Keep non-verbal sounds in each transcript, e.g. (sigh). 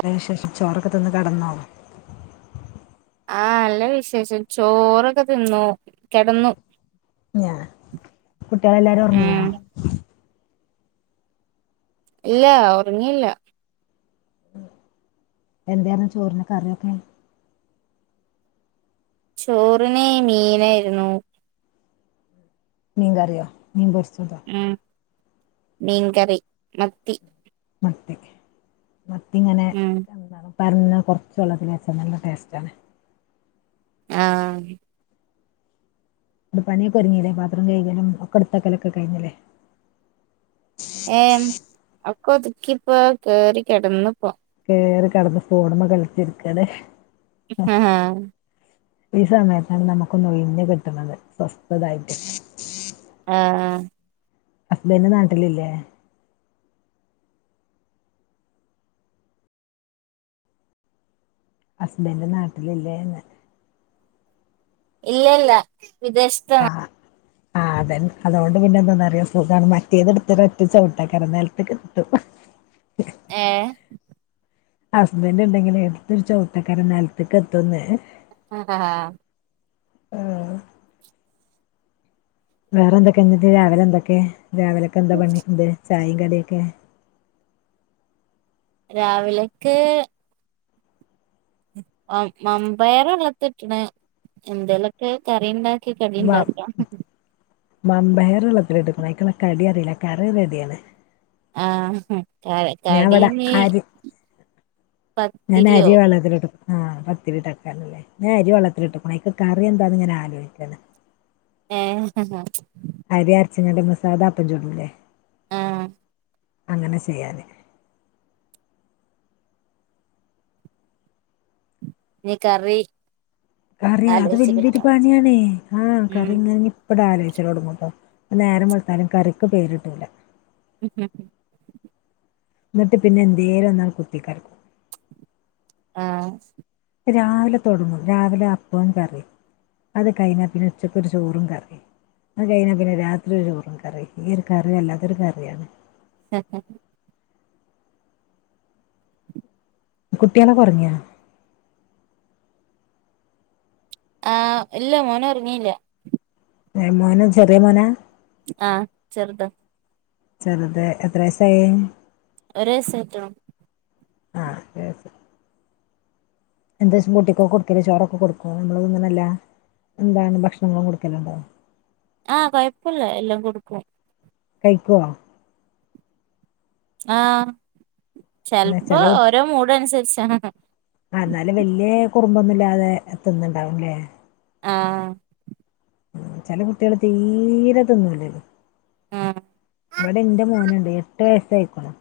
അതിനുശേഷം ചോറൊക്കെ തിന്ന് കിടന്നോ? ആഹ് നല്ല വിശേഷം ചോറൊക്കെ തിന്നു കെടന്നു. ഞാകുട്ടികളെല്ലാരും ഒറങ്ങ്യാ? ഉം ഇല്ല ഒറങ്ങീല്ല. എന്തായിരുന്നു ചോറിന് കറിയോ ക്കെ? ചോറിന് മീനേയിരുന്നു. മീൻക്കറിയോ മീൻ പൊരിച്ചതോ? ഉം മീൻ കറി മത്തി. മത്തി മത്തിങ്ങനെ ഉം പ (unintelligible) കൊറച്ച് വെള്ളത്തി വെച്ചാൽ നല്ല ടേസ്റ്റ ആണ്. ആഹ് പണിയക്കെ ഒരിങ്ങില്ലേ പാത്രം കഴ്കലും ഒക്കെ ഇട് ത്തക്കലൊക്കെ കഴിഞ്ഞില്ലേ? ഏഹ് അക്കൊതുക്കിപ്പോ കേറി കെടന്ന്പോ. കേറി കെടന്ന് ഫോണ് മ്മ കളിച്ചിരിക്കലെ? ആഹ്. ഈ സമയത്താണ് നമുക്കൊന്ന് ഒയിഞ് കിട്ടണത് സ്വസ്ഥതായിട്ട്. ആഹ്. ഹസ്ബന്റ് നാട്ടിലില്ലേ? ഹസ്ബൻഡ് നാട്ടിലില്ലേന്ന്? ഇല്ലേ ല്ല വിദേശത്താണ്. ആഹ്തെൻ അതൊണ്ട് പിന്നെന്തന്നറിയോ സുഖാണ് മറ്റേത് ട്ത്ത് രോറ്റ ചൗട്ടാക്കാരം നൽത്ത് ക്കെത്തും. ഏഹ് ഹസ്ബൻഡ് ഉണ്ടെങ്കിലെ എടുത്തരു ചൗട്ടാക്കാരം നൽത്ത്ക്ക് എത്തുന്നേ. ആഹ് ആഹ് ആഹ് ഓ.. വേറെ എന്തൊക്കെ ന്ന്ന്ത് രാവിലെ എന്തൊക്കെ രാവിലൊക്കെ എന്താ പണി ന്തേ ചായിംകടിയൊക്കെ? രാവിലക്ക് മമ്പയറള്ളത്തിട്ട്ണ് എന്തേലൊക്കെ കറിണ്ട വ മാമ്പയറള്ളത്തിലിട്ട്ണ് അയ്ക്ക് ള്ള കടി അറീല്ല കറി റെഡിയാണ്. ഞാൻ ഇവിടെ ആഹ്കടീനി അരി പത്തിരിയോ ആ പത്തിരി ഇട്ടക്കാനല്ലേ ഞാ അരി വെള്ളത്തിലിട്ട്ക്ക്ണു അയിക്ക് കറി എന്താന്ന് ഞാ ആലോയിക്കാണ്. ഏഹ്- അരി അരച്ച് ങ്ങാണ്ട് മ്മള് സാധ അപ്പം ചൂട്ടുല്ലേ? ആഹ്. അങ്ങനെ ചെയ്യാന്. ഇനി കറി കറിയ അത് ആലോചിച്ച് വല്യൊരു കിട്ടണം പാണിയണേ ആഹ് ഉം കറിങ്ങാന് പ്പട്ട് ആലോയ്ച ലോടങ്ങുട്ടോ നേരം വെൾത്താലും കറിക്ക് പേര്ട്ടൂല്ല. (unintelligible) ന്നിട്ട് പിന്നെ എന്തേ ലോന്നാണ്ട് കുത്തികൽക്കും. ആഹ് രാവിലെ തൊടങ്ങും രാവിലെ അപ്പോം കറിം അത് കഴിഞ്ഞാൽ പിന്നെ ഉച്ചക്ക് ഒരു ചോറും കറി അത് കഴിഞ്ഞാൽ പിന്നെ രാത്രി ഒരു കറി ഈ ഒരു കറി അല്ലാത്തൊരു കറിയാണ് (inaudible) കുട്ട്യാളൊക്കെ ഒറങ്ങിയോ ആഹ് ഇല്ല മോന് ഒറങ്ങില്ല എ മോന് ചെറിയ മോനാ ആഹ് ചെറുത് ചെറുത് എത്ര വയസായി ഒരൈസായിട്ടുള്ളു ആഹ് (unintelligible) എന്താ ജ് കുട്ടി കൊക്കെ കൊട്ക്കല് ചോറൊക്കെ കൊടുക്കോ നമ്മൾ എല്ലാ എന്താണ് ഭക്ഷണങ്ങളും കൊടുക്കല്ണ്ടോ ആഹ് കൊഴപ്പില്ല എല്ലാം കൊടുക്കും. കൈക്കോ ആഹ് പിന്നെ ചെൽപ്പോ ചെല ഓരോ മൂഡ് അന്സരിച്ചാ. ആഹ് എന്നാലും വല്യ കുറുമ്പൊന്നുല്ലാതെ തിന്നുണ്ടാവുംല്ലേ. ആഹ്. ചെല കുട്ടിയൾ തീരെ തിന്നുലല്ലോ ആ ഇവിടെ എന്റെ മോനുണ്ട് എട്ടുവയസ്സയിക്ക്ണു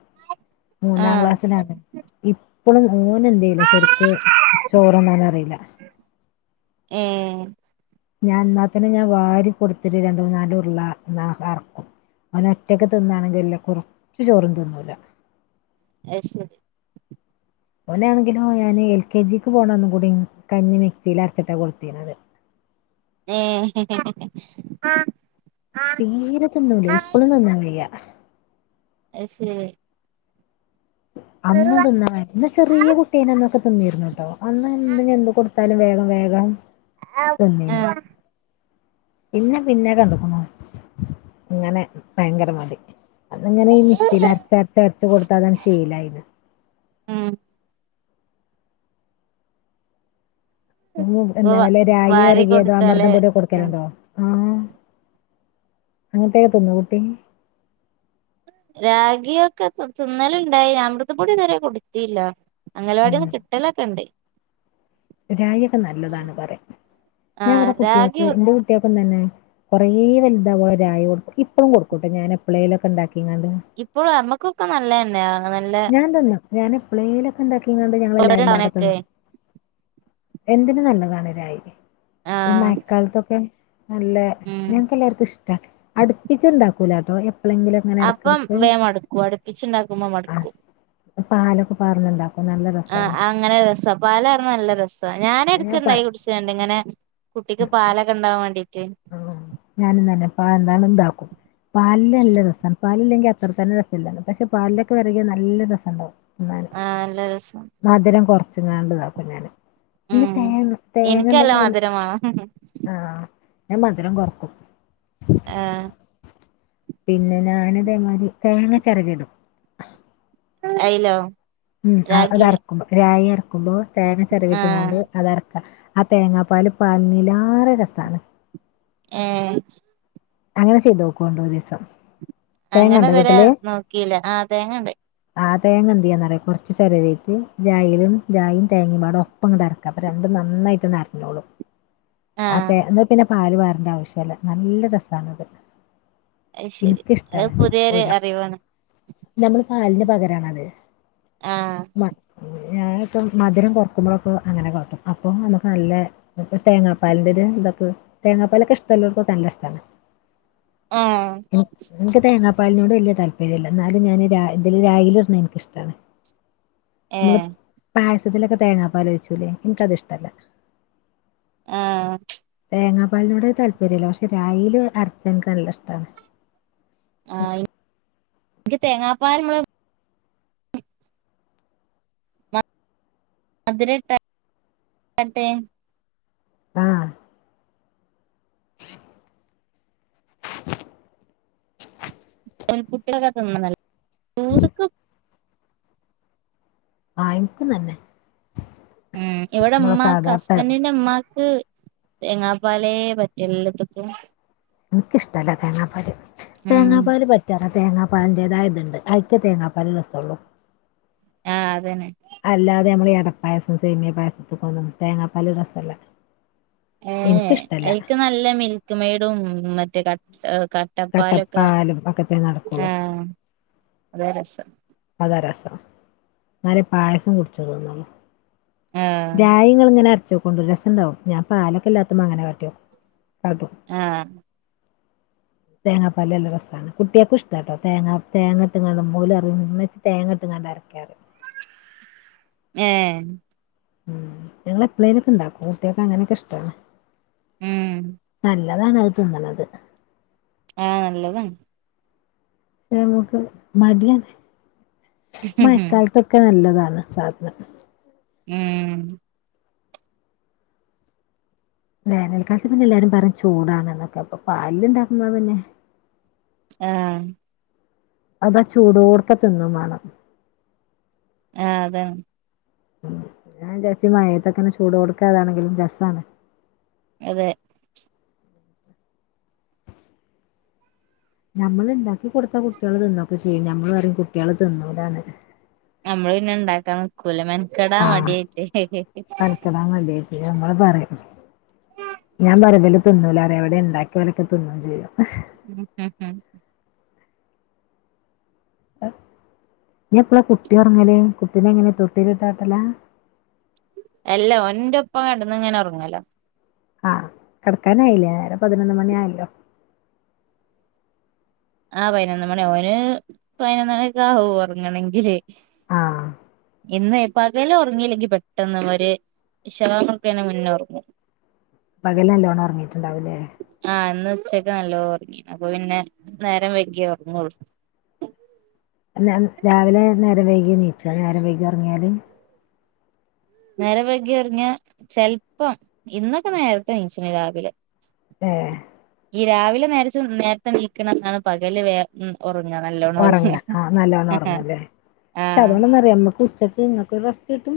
ആ മൂന്നാം ക്ലാസ്സിലാണ്. ഇപ്പളും ഓന് എന്തെയ്യുല്ല ശെരിക്ക് ചോർന്നാൻ അറിയുല. ഏഹ്. ഞാൻ ഇന്നാത്തന്നെ ഞാൻ വാരി കൊടുത്തിട്ട് രണ്ട് മൂന്നാലുർള എന്നാ എർക്കും. അവന് ഒറ്റക്ക് തിന്നാണെങ്കി എല്ലാം ക കൊറച്ച് ചോറും തിന്നൂല്ല. അയ് ശെരി. ഓനാണെങ്കിലോ ഞാൻ എൽ കെ ജിക്ക് പോണംന്നും കൂടി കഞ്ഞി മിക്സിൽ അരച്ചിട്ടാണ് കൊട്ത്തിനത്. (unintelligible) തീരെ തിന്നൂല്ല്യ ഇപ്പൊളും തിന്നുന്നില്ല. അയ്‌സെരി അന്ന് തിന്നാന് അന്ന് ചെറിയ കുട്ടിയായ്നന്നൊക്കെ തിന്നിരുന്നു കട്ടോ അന്ന് എന്ത എന്ത് കൊടു. ത്താലും വേഗം വേഗം ആ തിന്നിന്. ഉം പിന്നെ പിന്നെ കണ്ട്ക്ണു ഇങ്ങനെ ഭയങ്കര മടി. അന്നങ്ങനെ ഈ മിക്സിൽ അരച്ചച്ച് കൊടുത്തതൻ ശീലായിന്ന്. ഉം. ഉം എന്താ വല്ല രായി വാരി വെര്കിയതോ കൊടുത്താലേ അമൃതം പൊടിയോ ആ കൊടുക്കലുണ്ടോ ആഹ് അങ്ങൻത്തക്ക തിന്നോ കുട്ടി രാഗിയ ഒക്കെ തിന്നലുണ്ടായി അമൃതപ്പൊടി ഇതുവരെ കൊടുത്തില്ല. ഉം അംഗലവാടിയൊക്കെ കിട്ടലൊക്കെ ഇണ്ട്. രായി ഒക്കെ നല്ലതാണ് പറയാം ആ ഞാൻ ഇവിടെ രാഗി കുട്ടികൾക്ക് എന്റെ കുട്ടിയൾക്കും തന്നെ. കൊറേ വലുതാവോലു രായി കൊടുക്കും ഇപ്പഴും കൊടുക്കുട്ടൊ ഞാൻ എപ്പ്ളേങ്കിലൊക്കെ ഇണ്ടാക്കിങ്ങാണ്ട്. ഇപ്പോഴും അമ്മക്കൊക്കെ നല്ലതന്നെയാ. ഞാൻ തിന്നും ഞാൻ എപ്ളെയിലൊക്കെണ്ടാക്കിങ്ങാണ്ട് ഞങ്ങള് എല്ലാരും പാടെ അവനൊക്കെ തിന്നും. എന്തിന് നല്ലതാണ് രായി ആ ഈ മഴക്കാലത്തൊക്കെ നല്ല. ഉം ഞങ്ങക്ക് എല്ലാർക്കും ഇഷ്ട്ട അടുപ്പിച്ച് ഇണ്ടാക്കൂലട്ടോ എപ്പളങ്കിലൊക്കെ. അപ്പം വേ മട്ക്കൂ അടുപ്പിച്ചുണ്ടാക്കുമ്പോ ആഹ് മട്ക്കും. പാലൊക്കെ പാർന്നുണ്ടാക്കും നല്ല ആ രസാണ്. അങ്ങനെ രസ പാലാർന്ന നല്ല രസാ ഞാൻ പ ഞാനെടക്ക്ണ്ടായി കുടിച്ചൽണ്ട് ഇങ്ങനെ. കുട്ടിക്ക് പാലൊക്കെ ഇണ്ടാവാൻ വേണ്ടീട്ട്. ഉം ഞാനിന്നല്ലെ പാ എന്താലു ഇണ്ടാക്കും പാൽല് നല്ല രസാ. പാലില്ലെങ്കി അത്ര തന്നെ രസം ഇല്ലാ പക്ഷെ പാലിലൊക്കെ വെര്കിയാ നല്ല രസം ഇണ്ടാവും. ആഹ് നല്ല രസാ. മധുരം കൊർച്ച്ങ്ങാണ്ട്താക്കും ഞാന് ഈ ഉം തേങ്ങ തേങ്ങ എനിക്കല്ല ഇണ്ടെങ്കി പിന്നെ. മധുരം വേണം ആഹ് ഞാൻ മധുരം കൊർക്കും. ആഹ്. പിന്നെ ഞാൻതേമാതിരി തേങ്ങ ചെരകിടും. അയ്ലോ? ഉം അതരക്കുമ്പോ രായി അരക്കുമ്പോ തേങ്ങ ആ ചെരവിട്ട്ങ്ങാണ്ട്. അതരക്കാ ആ തേങ്ങാപ്പാൽ പാര്ന്നീലേറെ രസാണ്. ഏഹ്. അങ്ങനെ ചെയ്തോക്കോണ്ടു ഒരുസം. അങ്ങനെ ഇതരെ നോക്കിയില്ല ആതേങ്ങണ്ട്. ആ തേങ്ങ എന്തയ്യന്നറിയൊ കൊർച്ച് ചെരവീട്ട് രായിലും രായും തേങ്ങിം പാടെ ഒപ്പ അപ്പം അങ്ങട് അരക്കാ അപ്പോ രണ്ടും നന്നായിട്ടൊന്ന് അരഞ്ഞോളും ആ അതെ എന്നാ പിന്നെ പാല് പാറന്റെ ആവശ്യല്ല നല്ല രസണത് അത് ശരി അത് എനിക്കിഷ്ടാണ് പുതിയൊരു ഒരാ അറിവാണ് നമ്മള് പാലിന് പകരണത് ആ മ ഞാന ഇപ്പം മധുരം കുറക്കുമ്പോഴൊക്കെ അങ്ങനെ കാട്ടും അപ്പൊ നമുക്ക് നല്ല തേങ്ങ പാലിന്റെര് ഇതാക്കും തേങ്ങാപ്പാലൊക്കെ ഇഷ്ടല്ലോർക്ക് നല്ല ഇഷ്ടാണ് ആഹ്. എനിക്ക് തേങ്ങാപ്പാലിനോട് വലിയ താല്പര്യല്ല എന്നാലും ഞാൻ ഇതില് രാഗീലിടുന്നെനിക്കിഷ്ടാണ് (inaudible) നമ്മള് പായസത്തിലൊക്കെ തേങ്ങാപ്പാലെച്ചൂലേ എനിക്കത് ഇഷ്ടല്ല ആഹ് തേങ്ങാ പാലിനോട് താല്പര്യല്ല പക്ഷെ രാഗീല് അരച്ചനക്ക് നല്ല ഇഷ്ടാണ് ആ എനിക്ക് തേങ്ങാപ്പാരമ്മള അതിലിട്ട കട്ടെ ആഹ് (inaudible) ആ എനിക്കും നല്ലെ മ് ഇവിടെ ഉമ്മാക്ക് ഹസ്ബന്റിന്റെ ഉമ്മാക്ക് തേങ്ങാപ്പാലേ പറ്റൂല്ലത്തൊക്കും എനിക്കിഷ്ടല്ല തേങ്ങാപ്പാല് ഉം തേങ്ങാപ്പാല് പറ്റാ തേങ്ങാപ്പാലിൻ്റേതായത്ണ്ട് അയ്ക്കെ തേങ്ങാപ്പാൽ രസള്ളൂ ആ അതന്നെ അല്ലാതെ നമ്മള് എടപ്പായസം സേമീയപായസത്ത്ക്കൊന്നും തേങ്ങാപ്പാൽ രസല്ല ഏ എനിക്കിഷ്ടല്ല ഐക്ക് നല്ല മിൽക്ക്മെയ്ഡും മറ്റേ ക ക കട്ടപ്പാലൊക്കെ കട്ടപ്പാലും ഒക്കത്തെ ആ നടക്കുള്ളൂ അതാ രസം അതാ രസം എന്നാലേ പായസം കുടിച്ചു തോന്നുള്ളൂ ആ രായിങ്ങള് ഇങ്ങനെ അരച്ചോക്കൊണ്ട് രസൊണ്ടാവും ഞാൻ പാലൊക്കെ ഇല്ലാത്തമ്മം അങ്ങനെട്ടും കാട്ടും ആഹ് തേങ്ങാപ്പാലില് നല്ല രസാണ് കുട്ട്യാക്കുംഇഷ്ടാട്ടോ തേങ്ങ തേങ്ങാട്ടെങ്ങാണ്ട്നല്ലപോലെറങ്ങീ തേങ്ങട്ടങ്ങാണ്ട് അരക്കാറ് ഏഹ് മ് ഞങ്ങളെപ്പളേങ്കിലുണ്ടാക്കും കുട്ട്യാക്കങ്ങനെയൊക്കെ ഇഷ്ടാണ് ഉം നല്ല അതാണ് അത് തിന്നണത് ആ നല്ലതാണ് പെന്നെ നമുക്ക് മടിയാണ് മഴക്കാലത്തൊക്കെ നല്ലതാണ് സാധനം മ്മ് വേനൽ കാലത്ത് പിന്നെ എല്ലാരും പറയും ചൂടാണെന്നൊക്കെ അപ്പൊ പാലി ലുണ്ടാക്കുന്നന്നെ ആഹ് അതാ ചൂടോടുക്ക തിന്നോവേണം ആ അതാണ് ഞാൻ വിചാരിച്ചെ മഴത്തൊക്കെ ചൂടോടെക്കെ അതാണെങ്കിലും രസാണ് അതെ നമ്മളിണ്ടാക്കി കൊടുത്താ കുട്ടികള് തിന്നൊക്കെചെയ്യും ഞമ്മള് പറയും കുട്ടികള് തിന്നുലാന്ന് നമ്മള് പിന്നെ ഇണ്ടാക്കാൻ നിക്കൂല മെനക്കെടാൻ മടിയായിട്ടേ (unintelligible) പിന്നെ ഞമ്മള് പറയും ഞാൻപറയും ഇവല് തിന്നൂലാന്ന് ഇവിടെ ഉണ്ടാക്കിയോലൊക്കെ തിന്നോംചെയ്യും (unintelligible) ഞിയെപ്പളാ കുട്ടിഒറങ്ങല് കുട്ടിനെങ്ങനാ തൊട്ടിലിട്ടാട്ടലാ എല്ലാ ഓന്റൊപ്പം കെടന്നിങ്ങനെറൊങ്ങലാ ആ കെടക്കാനായില്ലേ നേരം പതിനൊന്നുമണിയായല്ലോ ആ പയിനൊന്നുമണിയാവും ഓന് പയിനൊന്നുമണിയൊക്കെയാവും ഒറങ്ങണെങ്കില് ആഹ് ഇന്ന് എപ്പ് പകല് ഒറങ്ങിയില്ലെങ്കി പെട്ടെന്നവര് ഇഷാവാങ്കുകൊടുക്കണീന്റെ മുന്നെയൊറങ്ങും പകലുനല്ലോണം ഒറങ്ങിട്ടുണ്ടാവൂല്ലേ ആ ഇന്നുച്ചക്കുനല്ലോം ഒറങ്ങി അപ്പൊ പിന്നെ നേരംവെകിയേ ഒറങ്ങൊള്ളൂ അല്ലാ രാവിലെ നേരം വൈകിയെനീച്ചാ നേരം വൈകിയൊറങ്ങിയാല് നേരം വൈകി ഒറങ്ങിയാ ചെൽപ്പം ഇന്നൊക്കെ നേരത്തെയെനീച്ചിന് രാവിലെ ഏ ഈ രാവിലെ നേരച്ചെന്ന് നേരത്തെനീക്കണന്നാണ് പകല് വേ ഉം ഒറങ്ങണല്ലോ ഒറങ്ങാ ആ നല്ലോണം ഒറങ്ങുവല്ലേ പക്ഷെ അതുകൊണ്ടന്നറിയൊ നമ്മക്ക് ഉച്ചക്ക് ഇങ്ങക്കൊരു റെസ്റ്റുകിട്ടും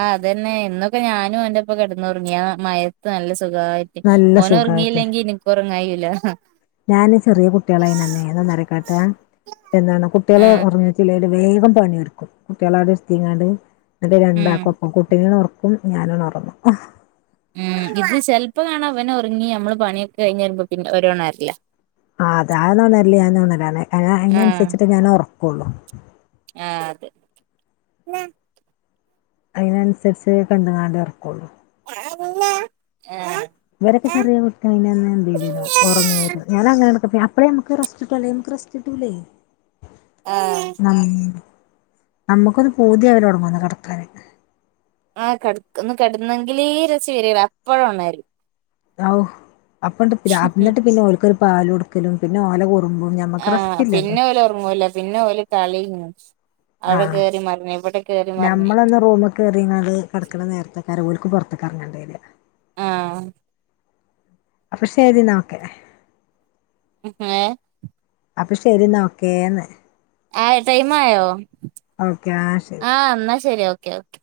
ആ അതന്നെ ഇന്നൊക്കെ ഞാനും ഓന്റൊപ്പം കെടന്നൊറങ്ങി ആ മയത്ത് നല്ലസുഖായിട്ട് നല്ല ഓന് സുഖായിട്ട് ഒറങ്ങിയില്ലെങ്കി എനക്കൊറങ്ങാൻ കയ്യൂലാ ഞാന് ചെറിയ കുട്ടിയളായൻറ്റെന്നേയ് എന്താന്നറിക്കാട്ടാ എന്താണ് കുട്ടിയാള് ആഹ് ഒറങ്ങി ചിലര് വേഗംപണിയൊരുക്കും കുട്ടിയാളവിടെ ഇരുത്തിങ്ങാണ്ട് എന്നിട്ട് ഉം രണ്ടാക്കൊപ്പം കുട്ടികളെ ഒറ അപ്പോൾ ഞാനൊന്നുറങ്ങും ഉം ഇത് ചെൽപ്പകാണാ അവനൊറങ്ങി അമ്മള് പണിയൊക്കെഴിഞ്ഞ് വരുമ്പോത്തിന് ഓര് ഒണരില്ലാ ആഹ് അതാണോ നല്ലെയാണോ ന്ന് അറിയാതെ അതിനനുസരിച്ചട്ട് ഞാൻ ഉറക്കോ ള്ളു ആ അതെ അയ്നനുസരിച്ച് കണ്ണുങ്ങാണ്ടൊർക്കൊള്ളൂ (unintelligible) (unintelligible) ഇവരൊക്കെ ചെറിയകുട്ടിയായിറ്റന്ന് ഞാൻ എന്തെയ്തീന്നു ഒറങ്ങീര്ന്നു ഞാനങ്ങനെനൊക്കെ അപ്പോഴേ നമുക്ക് റസ്റ്റ് തലേന്നൊക്കെ റെസ്റ്റ് കിട്ടൂലേയ് ആ ആ ഞമ്മക്കൊന്നു പൂതിയാവരോറങ്ങൂന്ന് കെടക്കാന് ആ കെടക്ക് ഒന്നുകെടന്നെങ്കിലേരസ്സിവരീര അപ്പോഴൊണരും ഹൗ അപ്പൊണ്ട്പ്രരാ ഇന്നട്ട്പിന്നെ ഓൽക്കൊരു പാലൊടുക്കലും പിന്നെഓലെ കു ആ പിന്നെ ഓലൊറങ്ങൂലാ പിന്നെഓല് കളിം അവിടെ ആഹ് കേറിമറിഞ്ഞ് ഇവിടെ കേറിമറിഞ്ഞ് കേറീങ്ങാണ്ട് കടക്കണനേരത്തെക്കാര ഓൽക്കു പൊറത്തക്കിറങ്ങേണ്ടിവരുക ആ അപ്പൊശെരിന്നാ ഓക്കെ ഹെ ഏ അപ്പൊ ശെരീന്നാ ഓക്കേന്ന് ആയോ ടൈമായോ ഓക്കെ ആ ശെരി ആ എന്നാശെരി ഓക്കെ ഓക്കേ